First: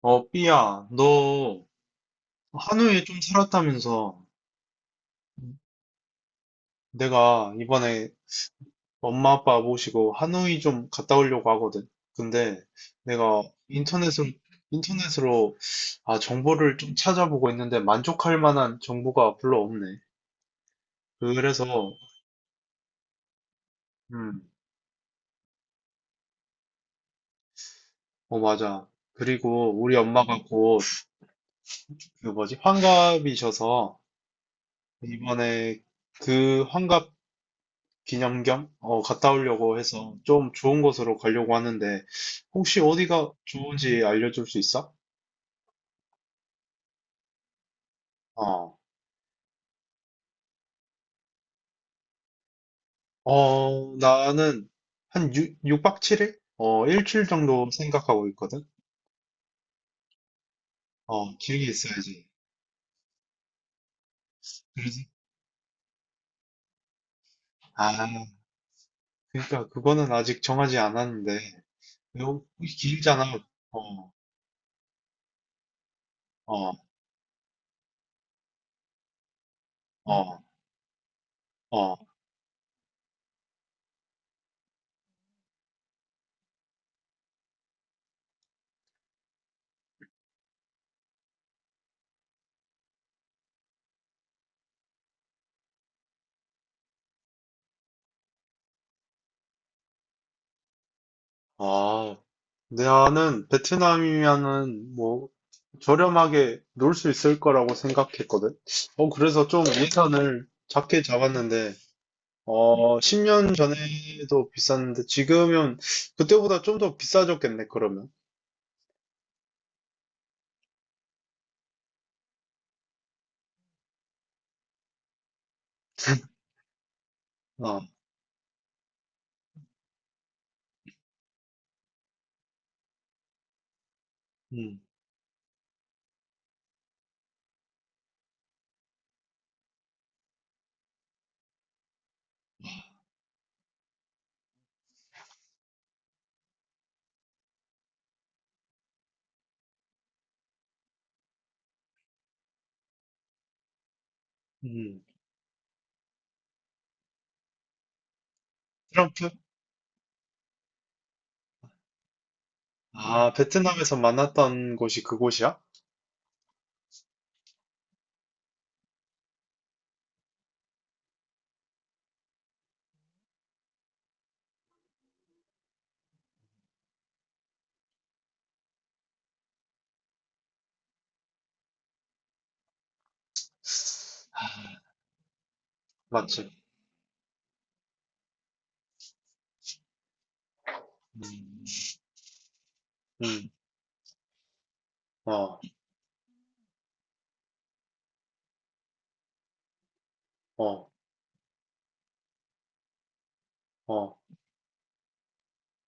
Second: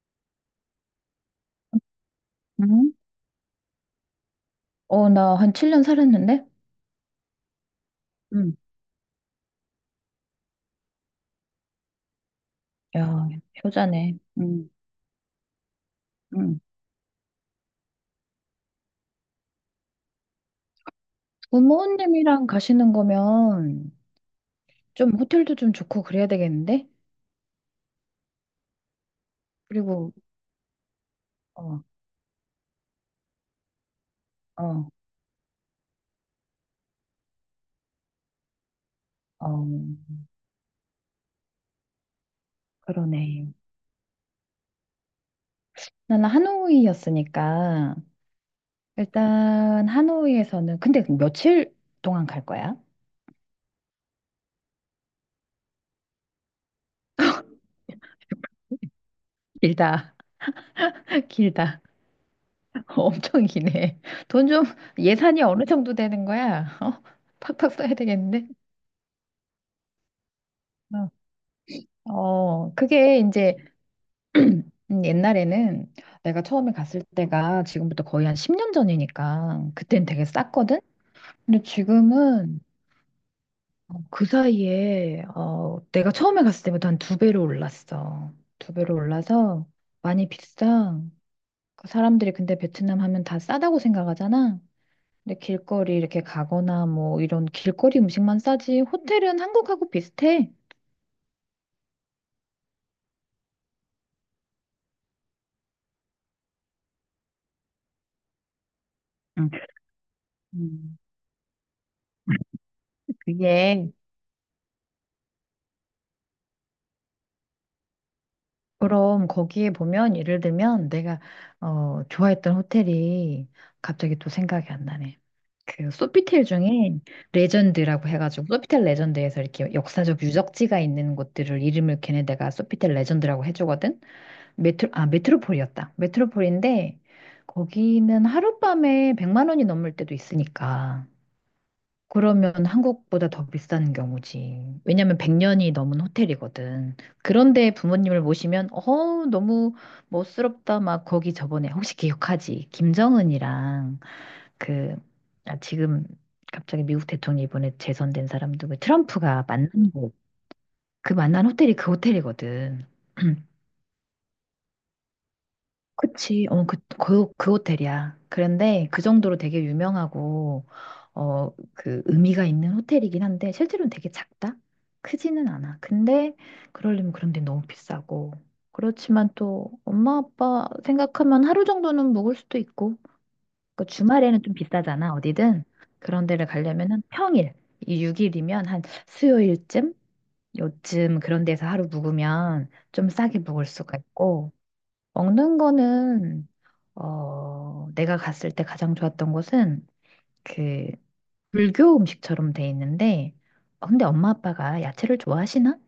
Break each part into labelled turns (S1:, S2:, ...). S1: 삐야, 너
S2: 응?
S1: 하노이에 좀 살았다면서.
S2: 나 한 7년 살았는데?
S1: 내가 이번에
S2: 응,
S1: 엄마 아빠 모시고 하노이 좀 갔다 오려고 하거든. 근데
S2: 야,
S1: 내가
S2: 효자네.
S1: 인터넷으로,
S2: 응,
S1: 인터넷으로
S2: 응.
S1: 정보를 좀 찾아보고 있는데 만족할 만한 정보가 별로 없네. 그래서.
S2: 부모님이랑 가시는 거면
S1: 음,
S2: 좀 호텔도 좀 좋고 그래야 되겠는데?
S1: 맞아. 그리고 우리
S2: 그리고,
S1: 엄마가 곧
S2: 어,
S1: 그 뭐지, 환갑이셔서
S2: 어,
S1: 이번에 그 환갑 기념 겸 갔다
S2: 어,
S1: 오려고 해서 좀 좋은 곳으로 가려고 하는데 혹시 어디가
S2: 그러네.
S1: 좋은지 알려줄 수 있어?
S2: 나는 하노이였으니까,
S1: 어,
S2: 일단 하노이에서는, 근데 며칠 동안 갈 거야?
S1: 나는 한 육박칠일 일주일 정도 생각하고 있거든?
S2: 길다,
S1: 길게
S2: 길다.
S1: 있어야지.
S2: 엄청 기네. 돈 좀,
S1: 그래서
S2: 예산이 어느 정도 되는 거야? 어? 팍팍 써야
S1: 아,
S2: 되겠는데?
S1: 그러니까 그거는 아직 정하지
S2: 어,
S1: 않았는데 이거
S2: 그게
S1: 길잖아.
S2: 이제
S1: 어.
S2: 옛날에는 내가
S1: 어.
S2: 처음에 갔을 때가 지금부터 거의 한 10년 전이니까 그땐 되게
S1: 어.
S2: 쌌거든? 근데
S1: 어.
S2: 지금은 그 사이에 내가 처음에 갔을 때보다 한 두 배로 올랐어. 두 배로 올라서 많이 비싸. 그 사람들이 근데 베트남 하면 다 싸다고 생각하잖아. 근데 길거리 이렇게 가거나 뭐 이런 길거리 음식만 싸지 호텔은 한국하고 비슷해.
S1: 아. 나는 베트남이면은 뭐 저렴하게 놀 수 있을 거라고 생각했거든. 그래서
S2: 응.
S1: 좀 예산을
S2: 음.
S1: 작게 잡았는데, 10년
S2: 그게
S1: 전에도 비쌌는데, 지금은 그때보다 좀 더 비싸졌겠네, 그러면.
S2: 그럼 거기에 보면 예를 들면 내가 좋아했던 호텔이 갑자기 또 생각이 안 나네. 그 소피텔 중에
S1: 아.
S2: 레전드라고 해가지고 소피텔 레전드에서 이렇게 역사적 유적지가 있는 곳들을 이름을 걔네들가 소피텔 레전드라고 해주거든.
S1: 음.
S2: 메트로 아, 메트로폴이었다. 메트로폴인데 거기는 하룻밤에 100만 원이 넘을 때도 있으니까. 그러면 한국보다 더 비싼 경우지. 왜냐면 100년이 넘은 호텔이거든. 그런데 부모님을 모시면, 너무 멋스럽다. 막 거기 저번에, 혹시 기억하지? 김정은이랑 그,
S1: 음.
S2: 아, 지금 갑자기 미국 대통령 이번에 재선된 사람 누구,
S1: 트럼프?
S2: 트럼프가 만난 곳. 그 만난 호텔이 그 호텔이거든.
S1: 아, 베트남에서 만났던 곳이 그곳이야?
S2: 그치. 그 호텔이야. 그런데 그 정도로 되게 유명하고, 그 의미가 있는 호텔이긴 한데, 실제로는 되게 작다? 크지는 않아. 근데, 그러려면 그런 데 너무 비싸고. 그렇지만 또, 엄마, 아빠 생각하면 하루 정도는 묵을 수도 있고, 그 주말에는 좀 비싸잖아, 어디든. 그런 데를
S1: 맞지?
S2: 가려면은 평일, 이 6일이면 한 수요일쯤? 요쯤 그런
S1: 음.
S2: 데서 하루 묵으면 좀 싸게
S1: 음.
S2: 묵을 수가 있고,
S1: 어.
S2: 먹는 거는 내가 갔을 때 가장 좋았던 곳은 그
S1: 어.
S2: 불교 음식처럼 돼 있는데 근데
S1: 어.
S2: 엄마 아빠가 야채를 좋아하시나?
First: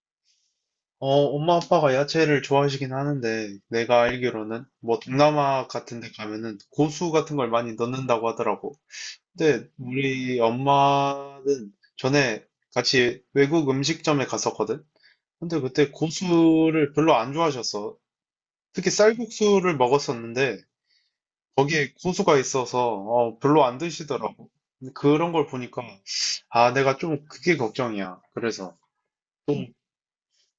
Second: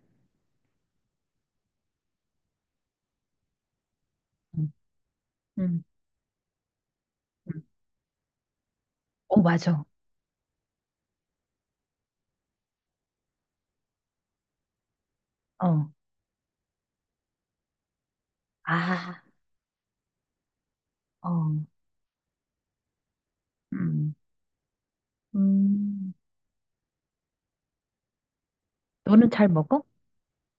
S1: 어, 엄마 아빠가 야채를 좋아하시긴 하는데, 내가 알기로는,
S2: 응.
S1: 뭐, 동남아
S2: 응.
S1: 같은 데 가면은 고수 같은 걸
S2: 응.
S1: 많이 넣는다고 하더라고.
S2: 어,
S1: 근데
S2: 맞아.
S1: 우리 엄마는 전에 같이 외국 음식점에 갔었거든? 근데
S2: 어.
S1: 그때 고수를 별로 안 좋아하셨어. 특히
S2: 아.
S1: 쌀국수를 먹었었는데,
S2: 어.
S1: 거기에 고수가 있어서, 별로 안
S2: 음.
S1: 드시더라고. 근데 그런 걸 보니까,
S2: 음.
S1: 아, 내가 좀 그게 걱정이야. 그래서.
S2: 너는 잘
S1: 또
S2: 먹어?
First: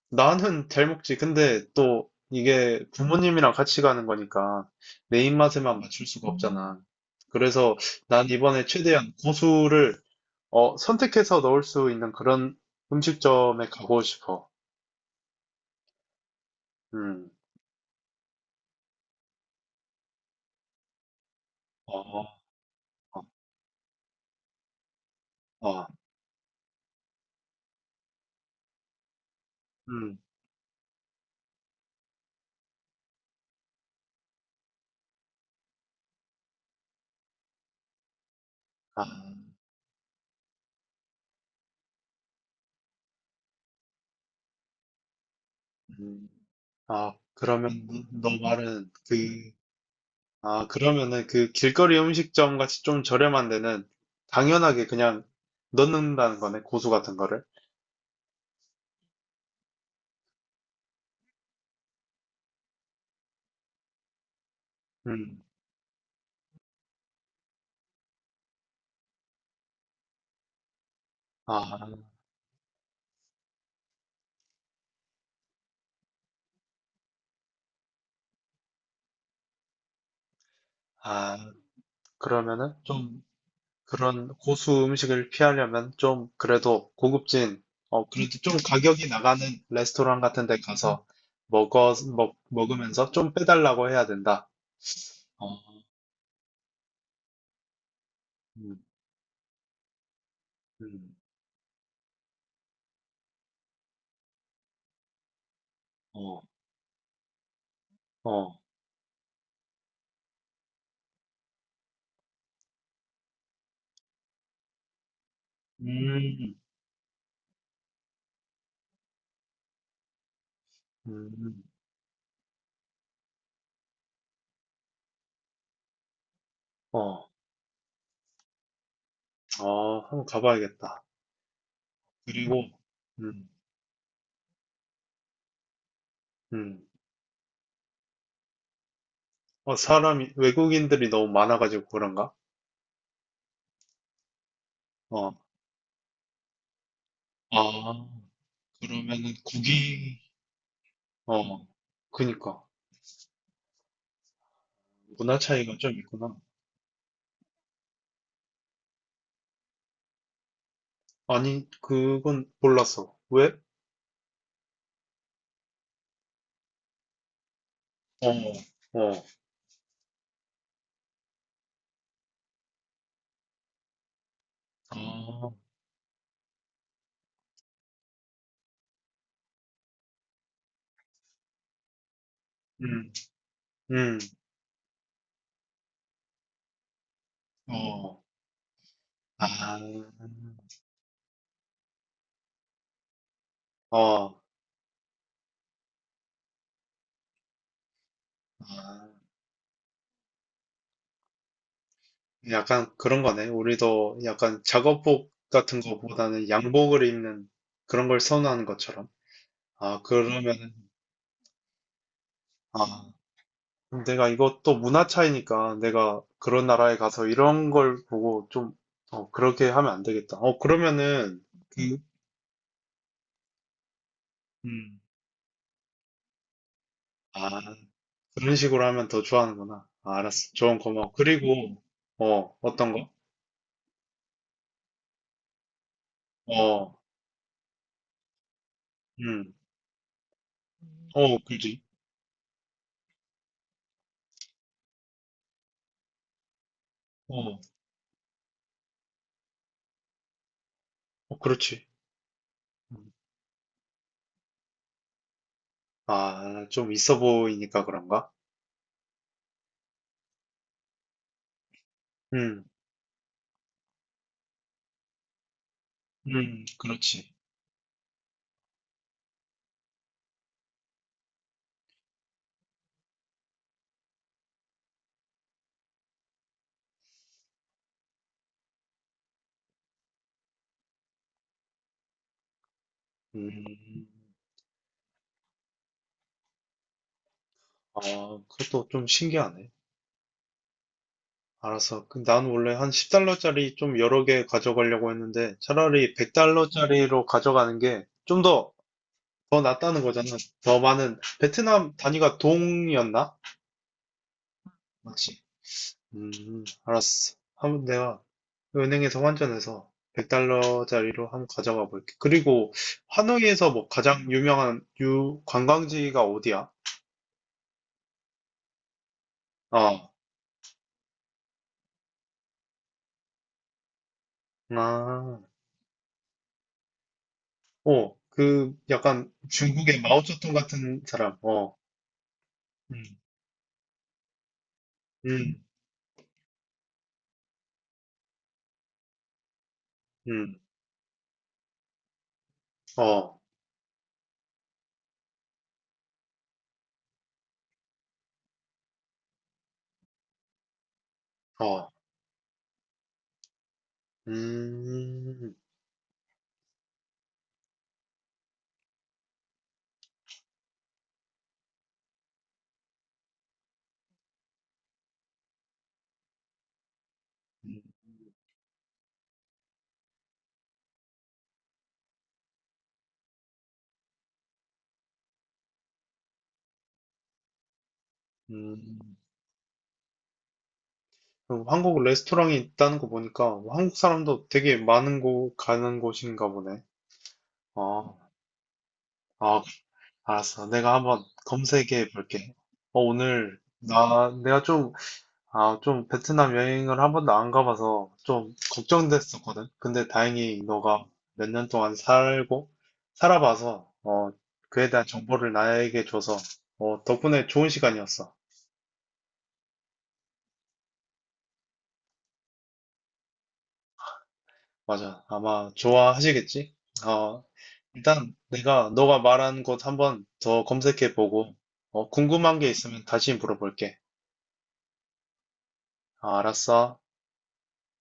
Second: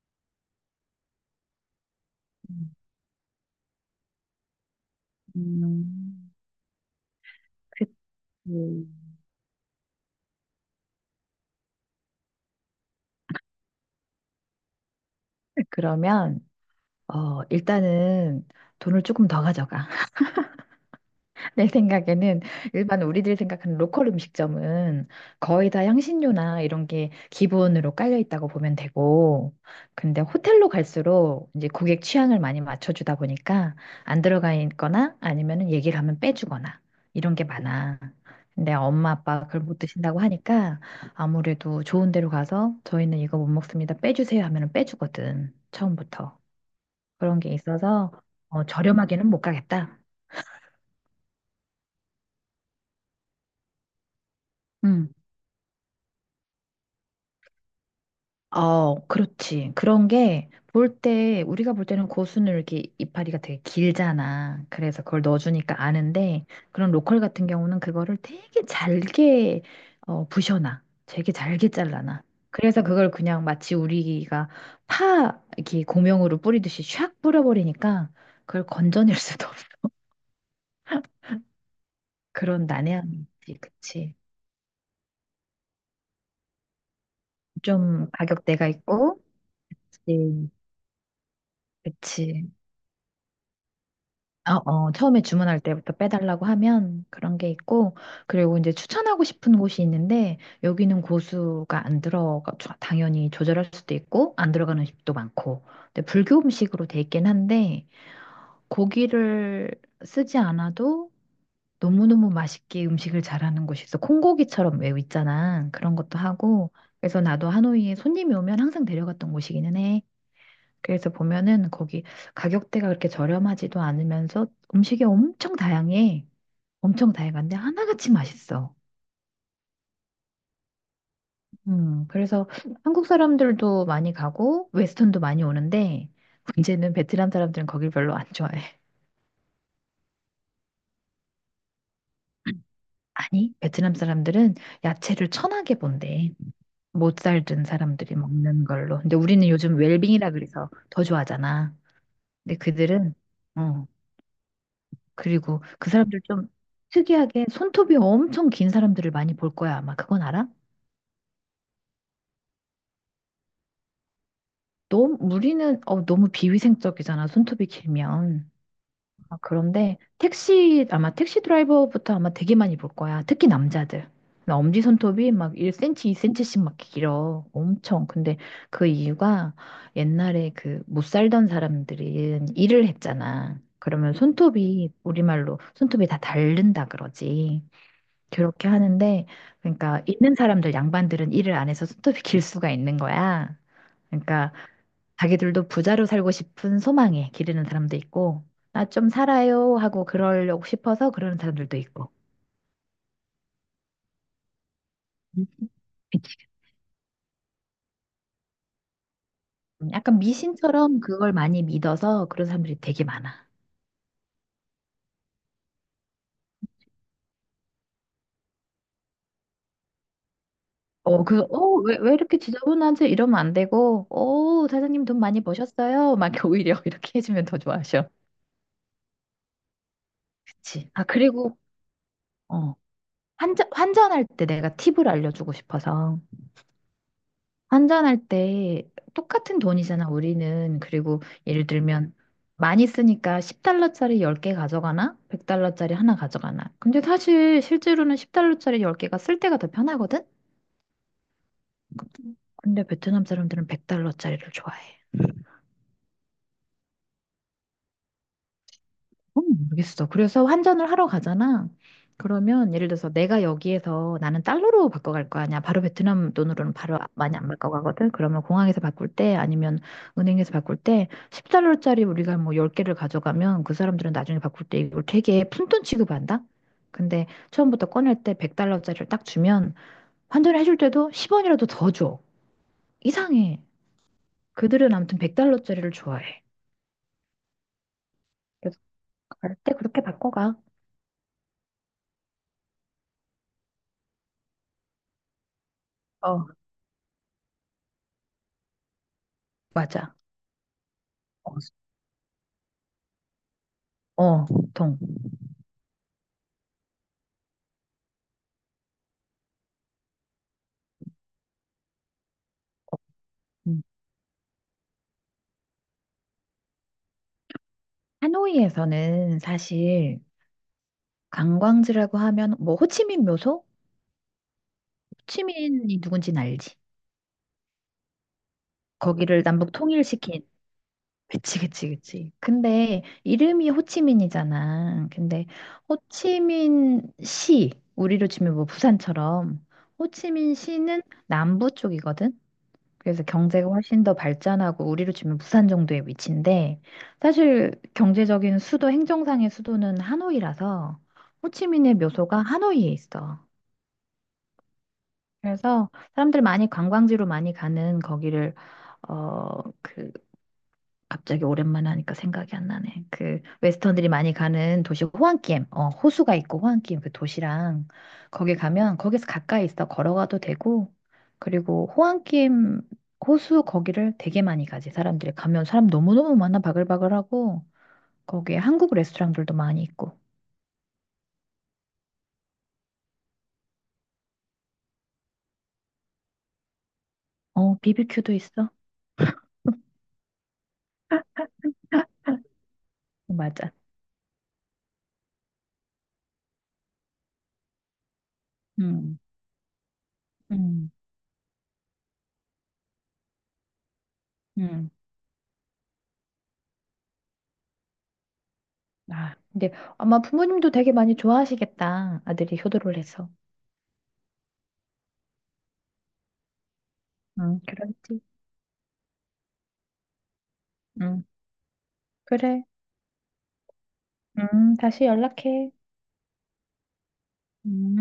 S1: 나는 잘 먹지. 근데 또
S2: 음.
S1: 이게 부모님이랑 같이 가는 거니까 내 입맛에만 맞출 수가
S2: 음.
S1: 없잖아. 그래서
S2: 그치.
S1: 난 이번에 최대한 고수를 선택해서 넣을 수 있는 그런 음식점에 가고 싶어.
S2: 그러면
S1: 음.
S2: 일단은 돈을 조금 더 가져가. 내
S1: 어.
S2: 생각에는 일반 우리들이 생각하는 로컬 음식점은 거의 다
S1: 어.
S2: 향신료나 이런 게 기본으로 깔려 있다고 보면 되고,
S1: 음.
S2: 근데 호텔로 갈수록 이제 고객 취향을 많이 맞춰주다 보니까 안 들어가 있거나 아니면은 얘기를 하면 빼주거나 이런 게 많아. 근데
S1: 아.
S2: 엄마 아빠가 그걸 못 드신다고 하니까 아무래도 좋은 데로 가서 저희는 이거 못 먹습니다. 빼주세요 하면은 빼주거든.
S1: 음.
S2: 처음부터.
S1: 아,
S2: 그런 게
S1: 그러면
S2: 있어서
S1: 너 말은
S2: 저렴하게는 못
S1: 그.
S2: 가겠다.
S1: 아, 그러면은 그 길거리 음식점 같이 좀 저렴한 데는 당연하게
S2: 음.
S1: 그냥 넣는다는 거네, 고수 같은 거를.
S2: 어, 그렇지. 그런 게 볼 때, 우리가 볼 때는 고수는 이렇게 이파리가 되게 길잖아. 그래서 그걸
S1: 음.
S2: 넣어주니까 아는데, 그런 로컬 같은 경우는 그거를 되게 잘게 부셔놔. 되게 잘게
S1: 아.
S2: 잘라놔. 그래서 그걸 그냥 마치 우리가 파, 이렇게 고명으로 뿌리듯이 샥 뿌려버리니까 그걸 건져낼 수도 없어.
S1: 아.
S2: 그런
S1: 그러면은
S2: 난해함이
S1: 좀
S2: 있지. 그치.
S1: 그런 고수 음식을 피하려면 좀 그래도 고급진.
S2: 좀
S1: 그래도 좀
S2: 가격대가
S1: 가격이
S2: 있고,
S1: 나가는 레스토랑 같은
S2: 네.
S1: 데 가서
S2: 그치.
S1: 먹으면서 좀 빼달라고 해야 된다.
S2: 처음에
S1: 어.
S2: 주문할 때부터 빼달라고 하면 그런 게 있고, 그리고 이제
S1: 음.
S2: 추천하고 싶은 곳이 있는데, 여기는
S1: 음.
S2: 고수가 안 들어가, 당연히 조절할 수도 있고, 안 들어가는 집도 많고, 근데 불교
S1: 어.
S2: 음식으로 돼 있긴 한데,
S1: 어.
S2: 고기를 쓰지 않아도 너무너무 맛있게 음식을 잘하는 곳이 있어. 콩고기처럼 외우 있잖아. 그런 것도
S1: 음.
S2: 하고, 그래서 나도 하노이에 손님이 오면 항상 데려갔던 곳이기는 해. 그래서
S1: 음.
S2: 보면은 거기 가격대가 그렇게 저렴하지도 않으면서 음식이 엄청 다양해. 엄청
S1: 어.
S2: 다양한데 하나같이 맛있어.
S1: 한번 가봐야겠다.
S2: 그래서
S1: 그리고.
S2: 한국
S1: 음.
S2: 사람들도 많이 가고 웨스턴도 많이 오는데
S1: 음.
S2: 문제는 베트남 사람들은 거길 별로 안 좋아해.
S1: 외국인들이 너무 많아가지고 그런가?
S2: 아니, 베트남 사람들은 야채를
S1: 어,
S2: 천하게 본대. 못 살던
S1: 아,
S2: 사람들이 먹는 걸로. 근데
S1: 그러면은
S2: 우리는 요즘
S1: 국이,
S2: 웰빙이라 그래서 더
S1: 어,
S2: 좋아하잖아. 근데
S1: 그니까.
S2: 그들은, 어,
S1: 문화
S2: 그리고
S1: 차이가
S2: 그
S1: 좀
S2: 사람들
S1: 있구나.
S2: 좀 특이하게 손톱이 엄청 긴 사람들을 많이 볼 거야. 아마 그건 알아?
S1: 아니, 그건 몰랐어. 왜?
S2: 너무 우리는 너무 비위생적이잖아. 손톱이
S1: 어.
S2: 길면.
S1: 어.
S2: 아, 그런데 택시 아마 택시 드라이버부터 아마 되게 많이 볼 거야. 특히 남자들. 엄지 손톱이 막
S1: 어.
S2: 1cm, 2cm씩 막 길어. 엄청. 근데 그 이유가 옛날에 그 못 살던 사람들이 일을
S1: 음.
S2: 했잖아. 그러면
S1: 음.
S2: 손톱이 우리말로 손톱이 다 닳는다 그러지.
S1: 어.
S2: 그렇게 하는데,
S1: 아.
S2: 그러니까 있는 사람들, 양반들은 일을 안 해서 손톱이 길 수가 있는 거야.
S1: 아. 어.
S2: 그러니까 자기들도 부자로 살고 싶은 소망에 기르는 사람도 있고, 나 좀
S1: 아.
S2: 살아요 하고 그러려고 싶어서 그러는 사람들도 있고.
S1: 약간 그런 거네. 우리도 약간 작업복
S2: 음.
S1: 같은
S2: 그치.
S1: 거보다는 양복을 입는 그런 걸 선호하는 것처럼. 아,
S2: 약간
S1: 그러면은.
S2: 미신처럼 그걸 많이 믿어서 그런 사람들이 되게
S1: 아,
S2: 많아.
S1: 아, 내가 이것도 문화 차이니까 내가 그런 나라에 가서 이런 걸 보고 좀. 그렇게 하면 안 되겠다. 그러면은, 그.
S2: 왜 이렇게 지저분하지? 이러면 안 되고,
S1: 음,
S2: 사장님 돈 많이 버셨어요? 막 이렇게 오히려 이렇게 해주면
S1: 아,
S2: 더 좋아하셔.
S1: 그런 식으로 하면 더 좋아하는구나. 아, 알았어. 조언
S2: 그치. 아,
S1: 고마워.
S2: 그리고,
S1: 그리고,
S2: 어,
S1: 어떤 거?
S2: 환전할 때 내가 팁을 알려주고 싶어서.
S1: 어.
S2: 환전할 때
S1: 음.
S2: 똑같은 돈이잖아, 우리는. 그리고
S1: 어.
S2: 예를
S1: 그지.
S2: 들면 많이 쓰니까 10달러짜리 10개 가져가나? 100달러짜리 하나 가져가나? 근데
S1: 어.
S2: 사실 실제로는 10달러짜리 10개가 쓸 때가 더 편하거든?
S1: 어. 그렇지.
S2: 근데
S1: 음.
S2: 베트남 사람들은 100달러짜리를 좋아해.
S1: 아, 좀 있어 보이니까 그런가?
S2: 모르겠어. 그래서 환전을 하러 가잖아.
S1: 음.
S2: 그러면 예를 들어서 내가 여기에서 나는 달러로 바꿔갈 거 아니야. 바로 베트남
S1: 음.
S2: 돈으로는 바로
S1: 그렇지.
S2: 많이 안 바꿔가거든. 그러면 공항에서 바꿀 때 아니면 은행에서 바꿀 때 10달러짜리 우리가 뭐 10개를 가져가면 그 사람들은 나중에 바꿀 때 이걸 되게 푼돈 취급한다. 근데 처음부터 꺼낼 때 100달러짜리를 딱 주면 환전을 해줄 때도 10원이라도 더 줘. 이상해.
S1: 음,
S2: 그들은 아무튼 100달러짜리를 좋아해.
S1: 아,
S2: 그래서
S1: 그것도 좀
S2: 갈
S1: 신기하네.
S2: 때 그렇게 바꿔가.
S1: 알았어. 그, 난 원래 한 10달러짜리 좀 여러 개 가져가려고 했는데, 차라리
S2: 어,
S1: 100달러짜리로 가져가는 게 좀 더 낫다는
S2: 맞아.
S1: 거잖아. 더 많은, 베트남 단위가 동이었나?
S2: 어, 보통.
S1: 맞지? 음, 알았어. 한번 내가 은행에서 환전해서 100달러짜리로 한번 가져가 볼게. 그리고 하노이에서
S2: 음.
S1: 뭐 가장 유명한 유 관광지가 어디야?
S2: 하노이에서는
S1: 어,
S2: 사실 관광지라고 하면 뭐 호치민 묘소?
S1: 아,
S2: 호치민이 누군지는 알지.
S1: 그 약간
S2: 거기를 남북
S1: 중국의
S2: 통일시킨.
S1: 마오쩌둥 같은 사람.
S2: 그치,
S1: 어.
S2: 그치, 그치.
S1: 음.
S2: 근데 이름이 호치민이잖아. 근데
S1: 음.
S2: 호치민 시, 우리로 치면 뭐 부산처럼 호치민
S1: 음.
S2: 시는 남부 쪽이거든. 그래서
S1: 어.
S2: 경제가 훨씬 더 발전하고 우리로 치면 부산 정도의 위치인데 사실 경제적인 수도 행정상의 수도는 하노이라서
S1: 어.
S2: 호치민의 묘소가 하노이에 있어.
S1: 음.
S2: 그래서 사람들 많이 관광지로 많이 가는 거기를 어그 갑자기 오랜만에 하니까 생각이 안 나네. 그 웨스턴들이 많이 가는 도시 호안끼엠, 호수가 있고 호안끼엠 그
S1: 음.
S2: 도시랑 거기 가면 거기서 가까이 있어 걸어가도 되고 그리고 호안끼엠 호수 거기를 되게 많이 가지 사람들이 가면 사람 너무너무 많아 바글바글하고 거기에 한국
S1: 음.
S2: 레스토랑들도 많이 있고
S1: 한국 레스토랑이 있다는 거 보니까 한국 사람도 되게 많은 곳 가는 곳인가 보네. 아,
S2: 비비큐도 있어.
S1: 아, 알았어. 내가 한번 검색해 볼게. 어, 오늘,
S2: 맞아.
S1: 나, 내가 좀, 아, 좀 베트남 여행을 한 번도 안 가봐서 좀
S2: 음.
S1: 걱정됐었거든. 근데 다행히
S2: 음,
S1: 너가 몇 년 동안 살아봐서, 그에
S2: 음.
S1: 대한 정보를 나에게 줘서, 덕분에 좋은 시간이었어.
S2: 아, 근데 아마 부모님도 되게 많이 좋아하시겠다. 아들이 효도를 해서.
S1: 맞아. 아마 좋아하시겠지? 어,
S2: 응, 그렇지.
S1: 일단 내가 너가 말한 곳 한번 더 검색해
S2: 응,
S1: 보고, 궁금한
S2: 그래.
S1: 게 있으면 다시 물어볼게.
S2: 다시 연락해.
S1: 아, 알았어.
S2: 음.